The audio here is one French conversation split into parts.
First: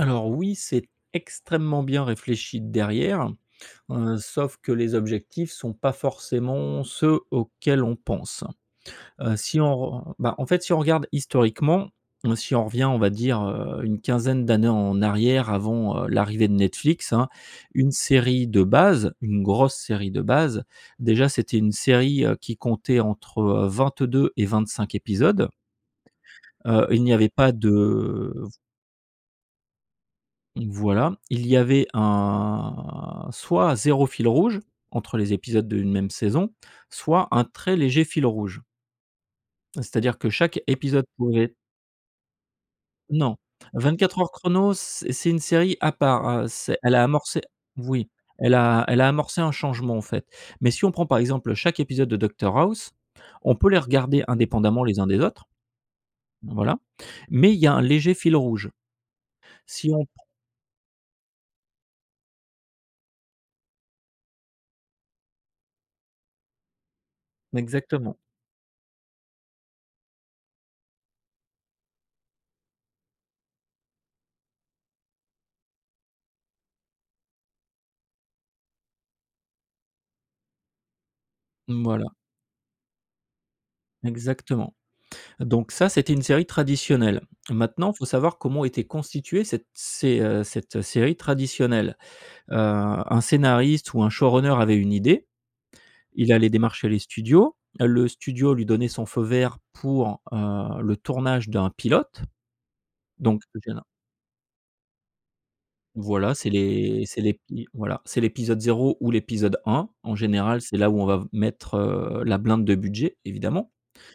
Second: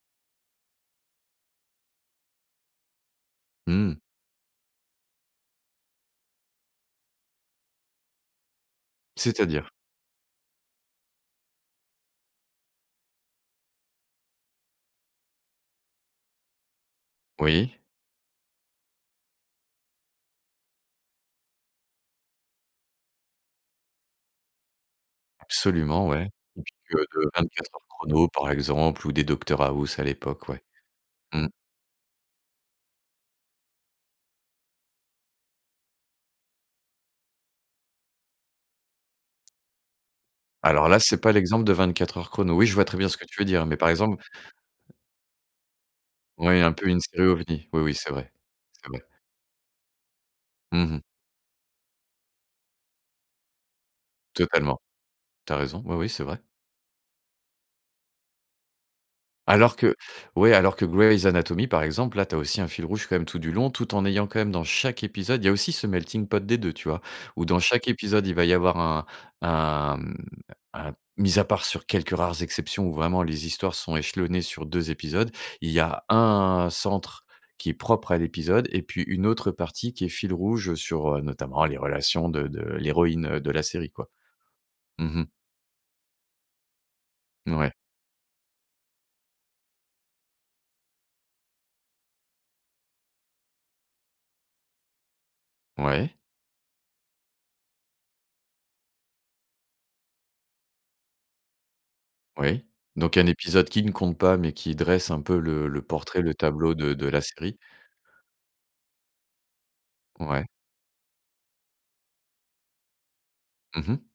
Alors oui, c'est extrêmement bien réfléchi derrière, Mmh. heu, sauf que les objectifs sont pas forcément ceux auxquels on pense. Heu, si C'est-à-dire? on re on on bah, en fait, si on regarde historiquement. Mmh, si on revient, on va dire, heu, une quinzaine d'années en arrière, avant, heu, l'arrivée de Netflix, hein. Oui. Une série de base, une grosse série de base, déjà c'était une série, heu, qui comptait entre, heu, 22 et 25 épisodes. Absolument, ouais, typique, Heu, il heu, n'y avait de pas 24 Heures chrono, de par exemple, ou des Docteur House, à l'époque, ouais. Mmh, voilà. Il Mmh. y avait un soit 0 fil rouge, entre les épisodes d'une même saison, soit un très léger fil rouge. Heu, c'est-à-dire que chaque Alors là, épisode c'est pas pouvait l'exemple de 24 Heures chrono. Oui, je vois très bien ce que Non, tu veux dire, mais par 24 exemple Heures chrono, c c'est une série à part. Heu, Ouais, un c'est peu elle une a série amorcé ovni. Oui, oui, oui, c'est vrai. elle a C'est elle vrai. a amorcé un changement, en fait. Mais si Mmh on mh. prend, par exemple, heu, chaque épisode de Docteur House, on peut les regarder Totalement. indépendamment les uns des autres. Tu as raison, oui, oui, c'est vrai. Bah, voilà, mais il y un léger fil rouge. Alors Si que on pr ouais, alors que Grey's Anatomy, par exemple, là, tu as aussi un fil rouge quand même tout du long, tout en ayant, quand même, dans chaque épisode il y a aussi ce melting pot des 2, tu vois? Où dans chaque Exactement. épisode, il va y avoir un un, mmh, un mis à part sur quelques rares exceptions où vraiment les histoires sont échelonnées sur 2 épisodes, il y a un centre qui est propre à l'épisode. Et puis une autre partie qui est fil rouge, heu, sur, heu, notamment, les Mmh, voilà. relations de de l'héroïne, heu, de la série, quoi. Exactement. Mmh mh. Donc ça, c'était une série traditionnelle. Mouais. Maintenant, faut savoir comment était constituée cette sé heu, cette, heu, série traditionnelle. Heu, un scénariste, ou un showrunner avait une idée. Ouais. Il allait démarcher les studios. Le studio lui donnait son feu vert pour, heu, le tournage d'un pilote, Oui, donc un donc le épisode qui féra ne compte pas mais qui dresse un peu le le portrait, Voilà le c'est tableau de l'é de c'est la série. l'épi voilà, c'est l'épisode 0 ou l'épisode 1. En Ouais. général, c'est là où on va v mettre, heu, la blinde de budget, évidemment. Mmh mh.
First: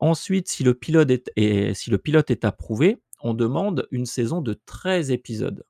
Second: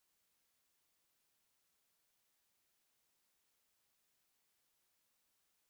Ensuite, si le pilote est t est si le pilote est approuvé, on demande une saison de 13 épisodes.